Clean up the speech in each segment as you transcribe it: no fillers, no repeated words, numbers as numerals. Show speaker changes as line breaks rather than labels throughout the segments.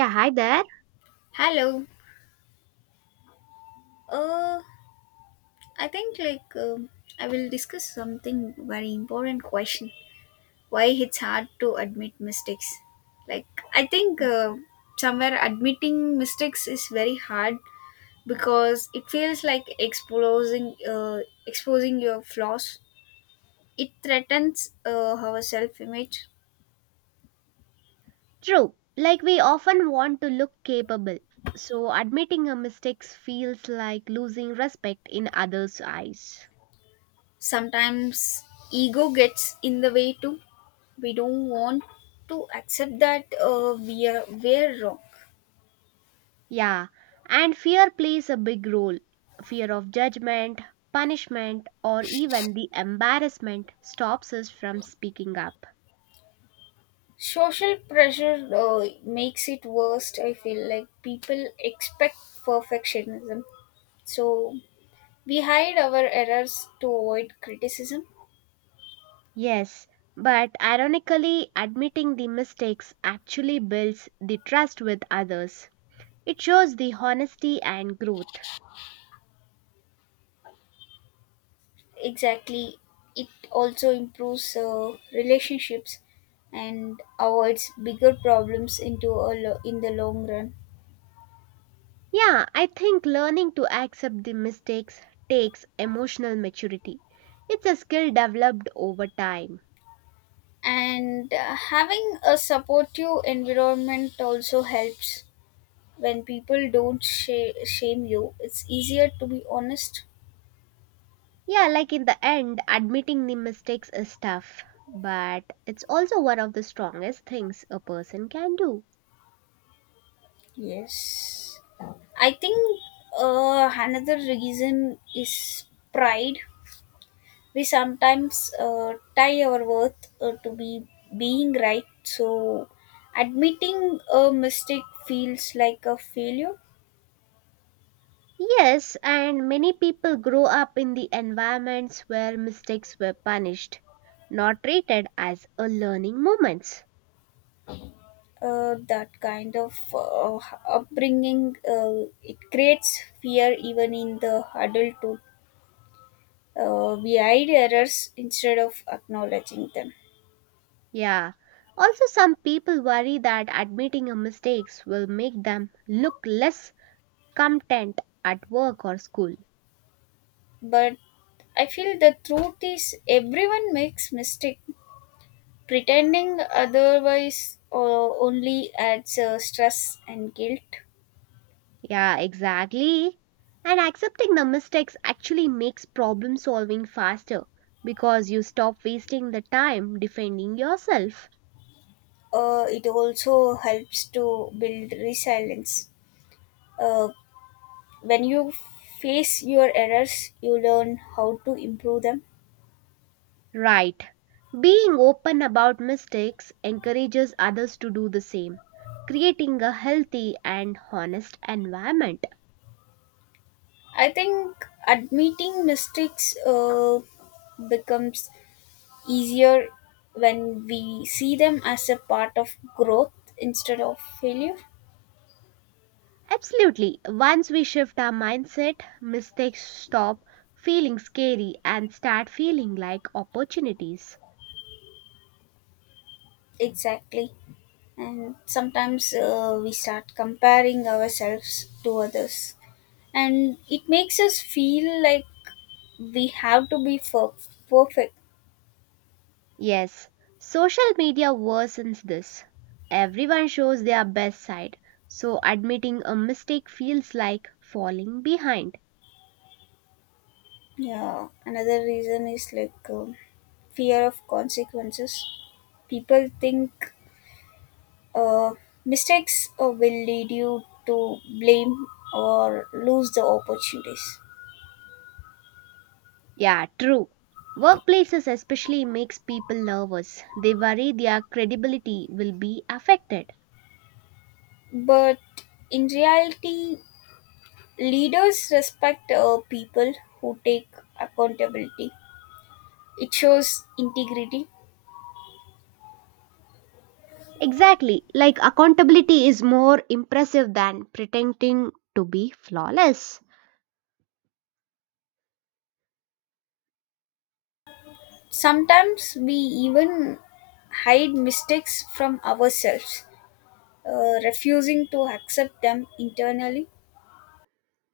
Yeah, hi there.
Hello. Uh, I think I will discuss something very important question. Why it's hard to admit mistakes? Like, I think somewhere admitting mistakes is very hard because it feels like exposing your flaws. It threatens our self image.
True. Like we often want to look capable. So admitting our mistakes feels like losing respect in others' eyes.
Sometimes ego gets in the way too. We don't want to accept that we're wrong.
Yeah. And fear plays a big role. Fear of judgment, punishment, or even the embarrassment stops us from speaking up.
Social pressure makes it worst. I feel like people expect perfectionism, so we hide our errors to avoid criticism.
Yes. But ironically, admitting the mistakes actually builds the trust with others. It shows the honesty and growth.
Exactly. It also improves relationships and avoids bigger problems in the long run.
Yeah, I think learning to accept the mistakes takes emotional maturity. It's a skill developed over time.
And having a supportive environment also helps. When people don't shame you, it's easier to be honest.
Yeah, like in the end, admitting the mistakes is tough, but it's also one of the strongest things a person can do.
Yes. I think another reason is pride. We sometimes tie our worth to be being right, so admitting a mistake feels like a failure.
Yes, and many people grow up in the environments where mistakes were punished, not treated as a learning moments.
That kind of upbringing, it creates fear even in the adulthood. We hide errors instead of acknowledging them.
Yeah. Also, some people worry that admitting a mistakes will make them look less competent at work or school.
But I feel the truth is everyone makes mistake. Pretending otherwise only adds stress and guilt.
Yeah, exactly. And accepting the mistakes actually makes problem solving faster because you stop wasting the time defending yourself.
It also helps to build resilience. Uh, when you face your errors, you learn how to improve them.
Right. Being open about mistakes encourages others to do the same, creating a healthy and honest environment.
I think admitting mistakes becomes easier when we see them as a part of growth instead of failure.
Absolutely. Once we shift our mindset, mistakes stop feeling scary and start feeling like opportunities.
Exactly. And sometimes we start comparing ourselves to others, and it makes us feel like we have to be perfect.
Yes, social media worsens this. Everyone shows their best side, so admitting a mistake feels like falling behind.
Yeah, another reason is like fear of consequences. People think uh, mistakes will lead you to blame or lose the opportunities.
Yeah, true. Workplaces especially makes people nervous. They worry their credibility will be affected.
But in reality, leaders respect people who take accountability. It shows integrity.
Exactly, like accountability is more impressive than pretending to be flawless.
Sometimes we even hide mistakes from ourselves, refusing to accept them internally.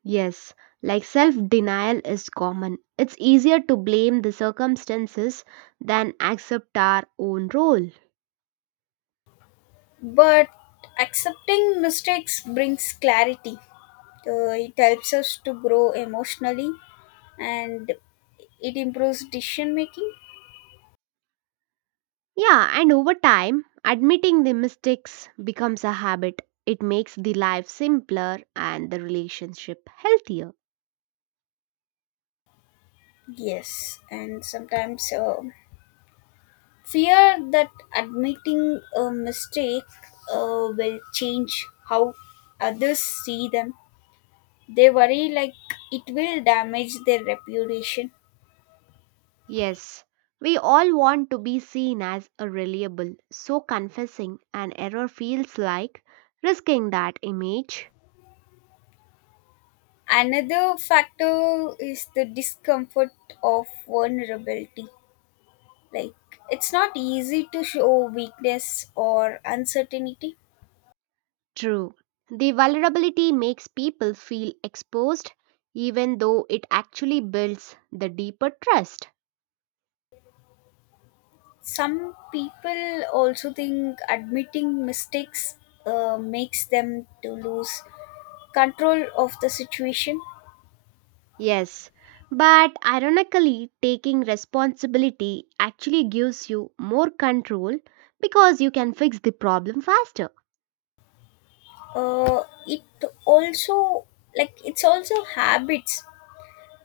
Yes, like self denial is common. It's easier to blame the circumstances than accept our own role.
But accepting mistakes brings clarity. It helps us to grow emotionally, and it improves decision making.
Yeah, and over time, admitting the mistakes becomes a habit. It makes the life simpler and the relationship healthier.
Yes, and sometimes fear that admitting a mistake will change how others see them. They worry like it will damage their reputation.
Yes, we all want to be seen as a reliable, so confessing an error feels like risking that image.
Another factor is the discomfort of vulnerability. Like, it's not easy to show weakness or uncertainty.
True. The vulnerability makes people feel exposed, even though it actually builds the deeper trust.
Some people also think admitting mistakes makes them to lose control of the situation.
Yes, but ironically, taking responsibility actually gives you more control because you can fix the problem faster.
uh, it also, like, it's also habits.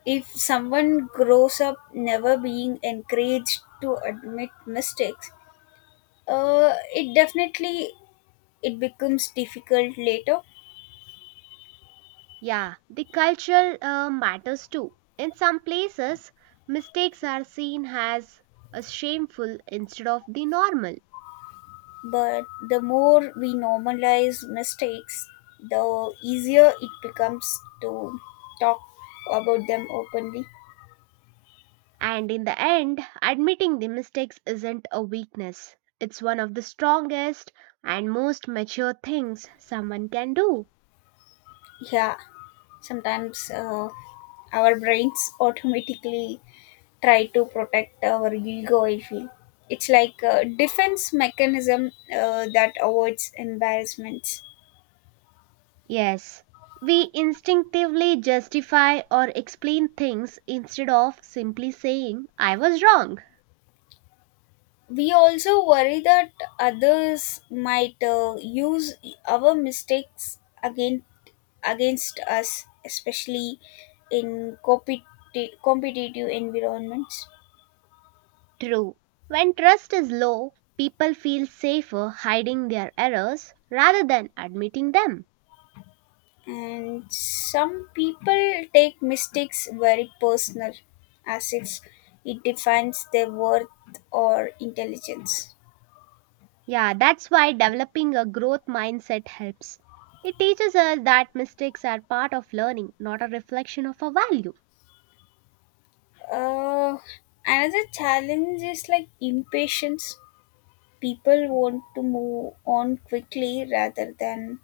If someone grows up never being encouraged to admit mistakes, it definitely, it becomes difficult later.
Yeah, the culture matters too. In some places, mistakes are seen as a shameful instead of the normal.
But the more we normalize mistakes, the easier it becomes to talk about them openly.
And in the end, admitting the mistakes isn't a weakness. It's one of the strongest and most mature things someone can do.
Yeah, sometimes our brains automatically try to protect our ego, I feel. It's like a defense mechanism that avoids embarrassments.
Yes, we instinctively justify or explain things instead of simply saying, I was wrong.
We also worry that others might use our mistakes again against us, especially in competitive environments.
True. When trust is low, people feel safer hiding their errors rather than admitting them.
And some people take mistakes very personal, as if it defines their worth or intelligence.
Yeah, that's why developing a growth mindset helps. It teaches us that mistakes are part of learning, not a reflection of our value.
uh, another challenge is like impatience. People want to move on quickly rather than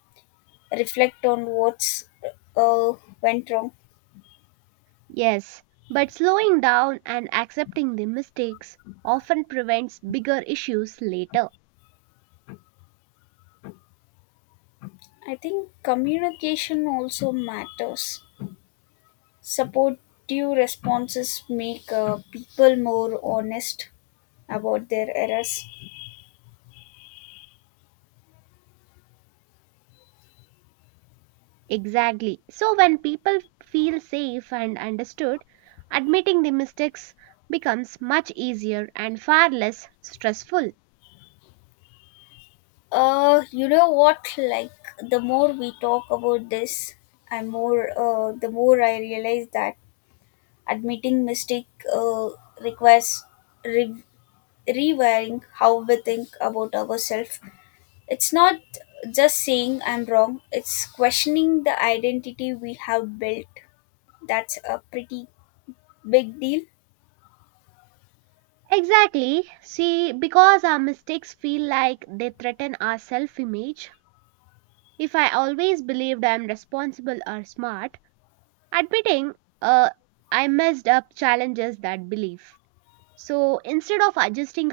reflect on what's uh, went wrong.
Yes, but slowing down and accepting the mistakes often prevents bigger issues later.
I think communication also matters. Supportive responses make people more honest about their errors.
Exactly. So when people feel safe and understood, admitting the mistakes becomes much easier and far less stressful.
You know what? Like, the more we talk about this, the more I realize that admitting mistake uh, requires re- rewiring how we think about ourselves. It's not just saying I'm wrong; it's questioning the identity we have built. That's a pretty big deal.
Exactly. See, because our mistakes feel like they threaten our self image, if I always believed I'm responsible or smart, admitting uh, I messed up challenges that belief. So instead of adjusting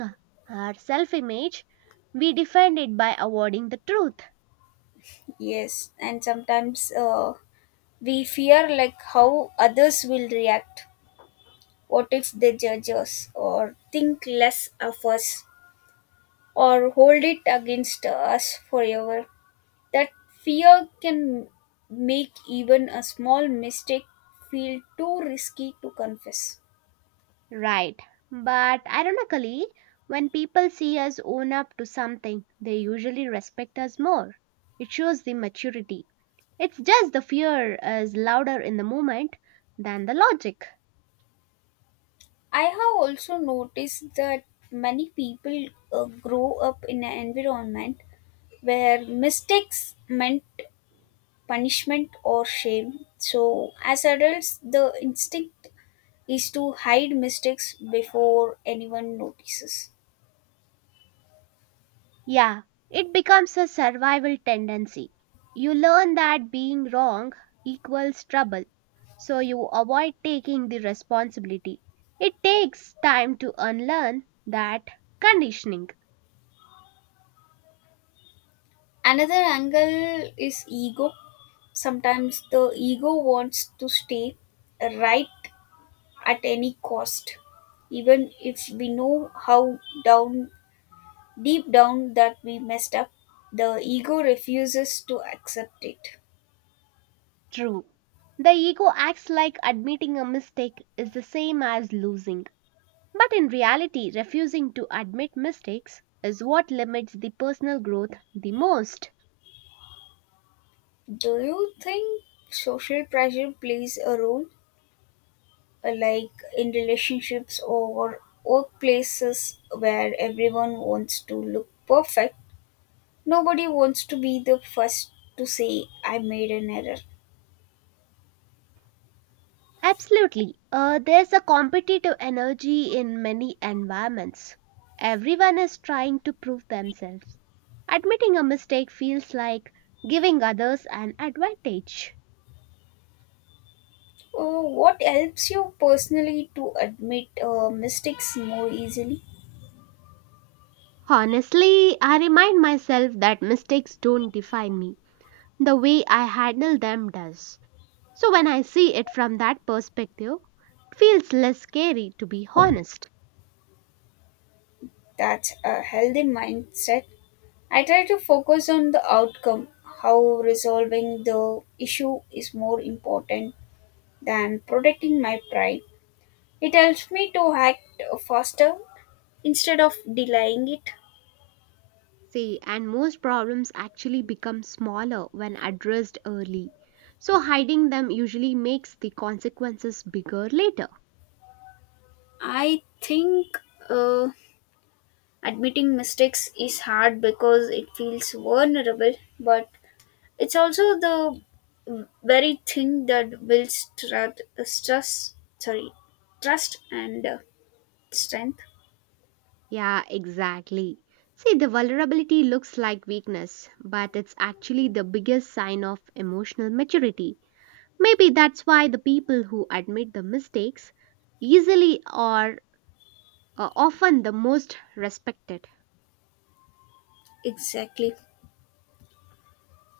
our self image, we defend it by avoiding the truth.
Yes, and sometimes we fear like how others will react. What if they judge us or think less of us or hold it against us forever? That fear can make even a small mistake feel too risky to confess.
Right. But ironically, when people see us own up to something, they usually respect us more. It shows the maturity. It's just the fear is louder in the moment than the logic.
I have also noticed that many people grow up in an environment where mistakes meant punishment or shame. So, as adults, the instinct is to hide mistakes before anyone notices.
Yeah, it becomes a survival tendency. You learn that being wrong equals trouble, so you avoid taking the responsibility. It takes time to unlearn that conditioning.
Another angle is ego. Sometimes the ego wants to stay right at any cost, even if we know how down deep down that we messed up. The ego refuses to accept it.
True. The ego acts like admitting a mistake is the same as losing. But in reality, refusing to admit mistakes is what limits the personal growth the most.
Do you think social pressure plays a role? Like, in relationships or workplaces where everyone wants to look perfect. Nobody wants to be the first to say, I made an error.
Absolutely. There's a competitive energy in many environments. Everyone is trying to prove themselves. Admitting a mistake feels like giving others an advantage.
Oh, what helps you personally to admit mistakes more easily?
Honestly, I remind myself that mistakes don't define me. The way I handle them does. So when I see it from that perspective, it feels less scary to be honest.
That's a healthy mindset. I try to focus on the outcome, how resolving the issue is more important than protecting my pride. It helps me to act faster instead of delaying it.
See, and most problems actually become smaller when addressed early. So hiding them usually makes the consequences bigger later.
I think uh, admitting mistakes is hard because it feels vulnerable, but it's also the very thing that builds trust and strength.
Yeah, exactly. See, the vulnerability looks like weakness, but it's actually the biggest sign of emotional maturity. Maybe that's why the people who admit the mistakes easily or are often the most respected.
Exactly.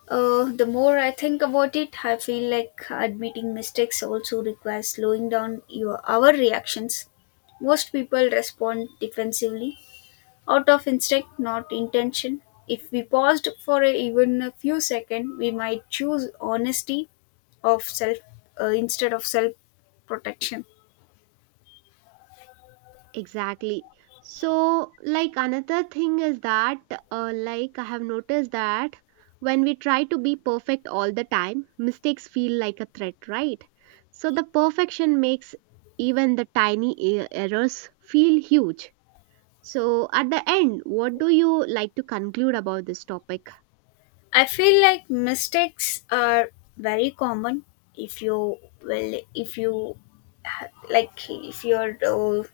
The more I think about it, I feel like admitting mistakes also requires slowing down your our reactions. Most people respond defensively out of instinct, not intention. If we paused for a, even a few seconds, we might choose honesty of self instead of self protection.
Exactly. So like another thing is that like I have noticed that when we try to be perfect all the time, mistakes feel like a threat, right? So the perfection makes even the tiny errors feel huge. So at the end, what do you like to conclude about this topic?
I feel like mistakes are very common. If you, well, if you if you're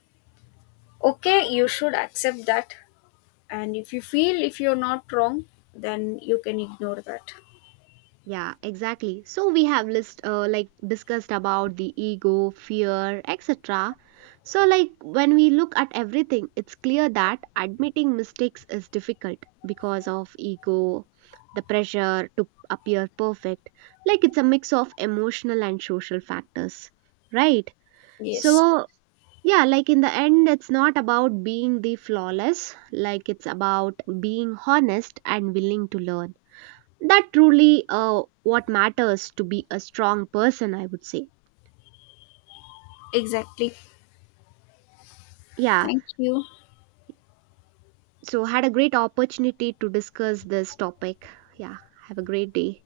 okay, you should accept that. And if you feel if you're not wrong, then you can ignore that.
Yeah, exactly. So we have list like discussed about the ego, fear, etc. So like when we look at everything, it's clear that admitting mistakes is difficult because of ego, the pressure to appear perfect. Like it's a mix of emotional and social factors, right?
Yes.
So yeah, like in the end, it's not about being the flawless, like it's about being honest and willing to learn that truly what matters to be a strong person, I would say.
Exactly.
Yeah.
Thank you.
So had a great opportunity to discuss this topic. Yeah. Have a great day.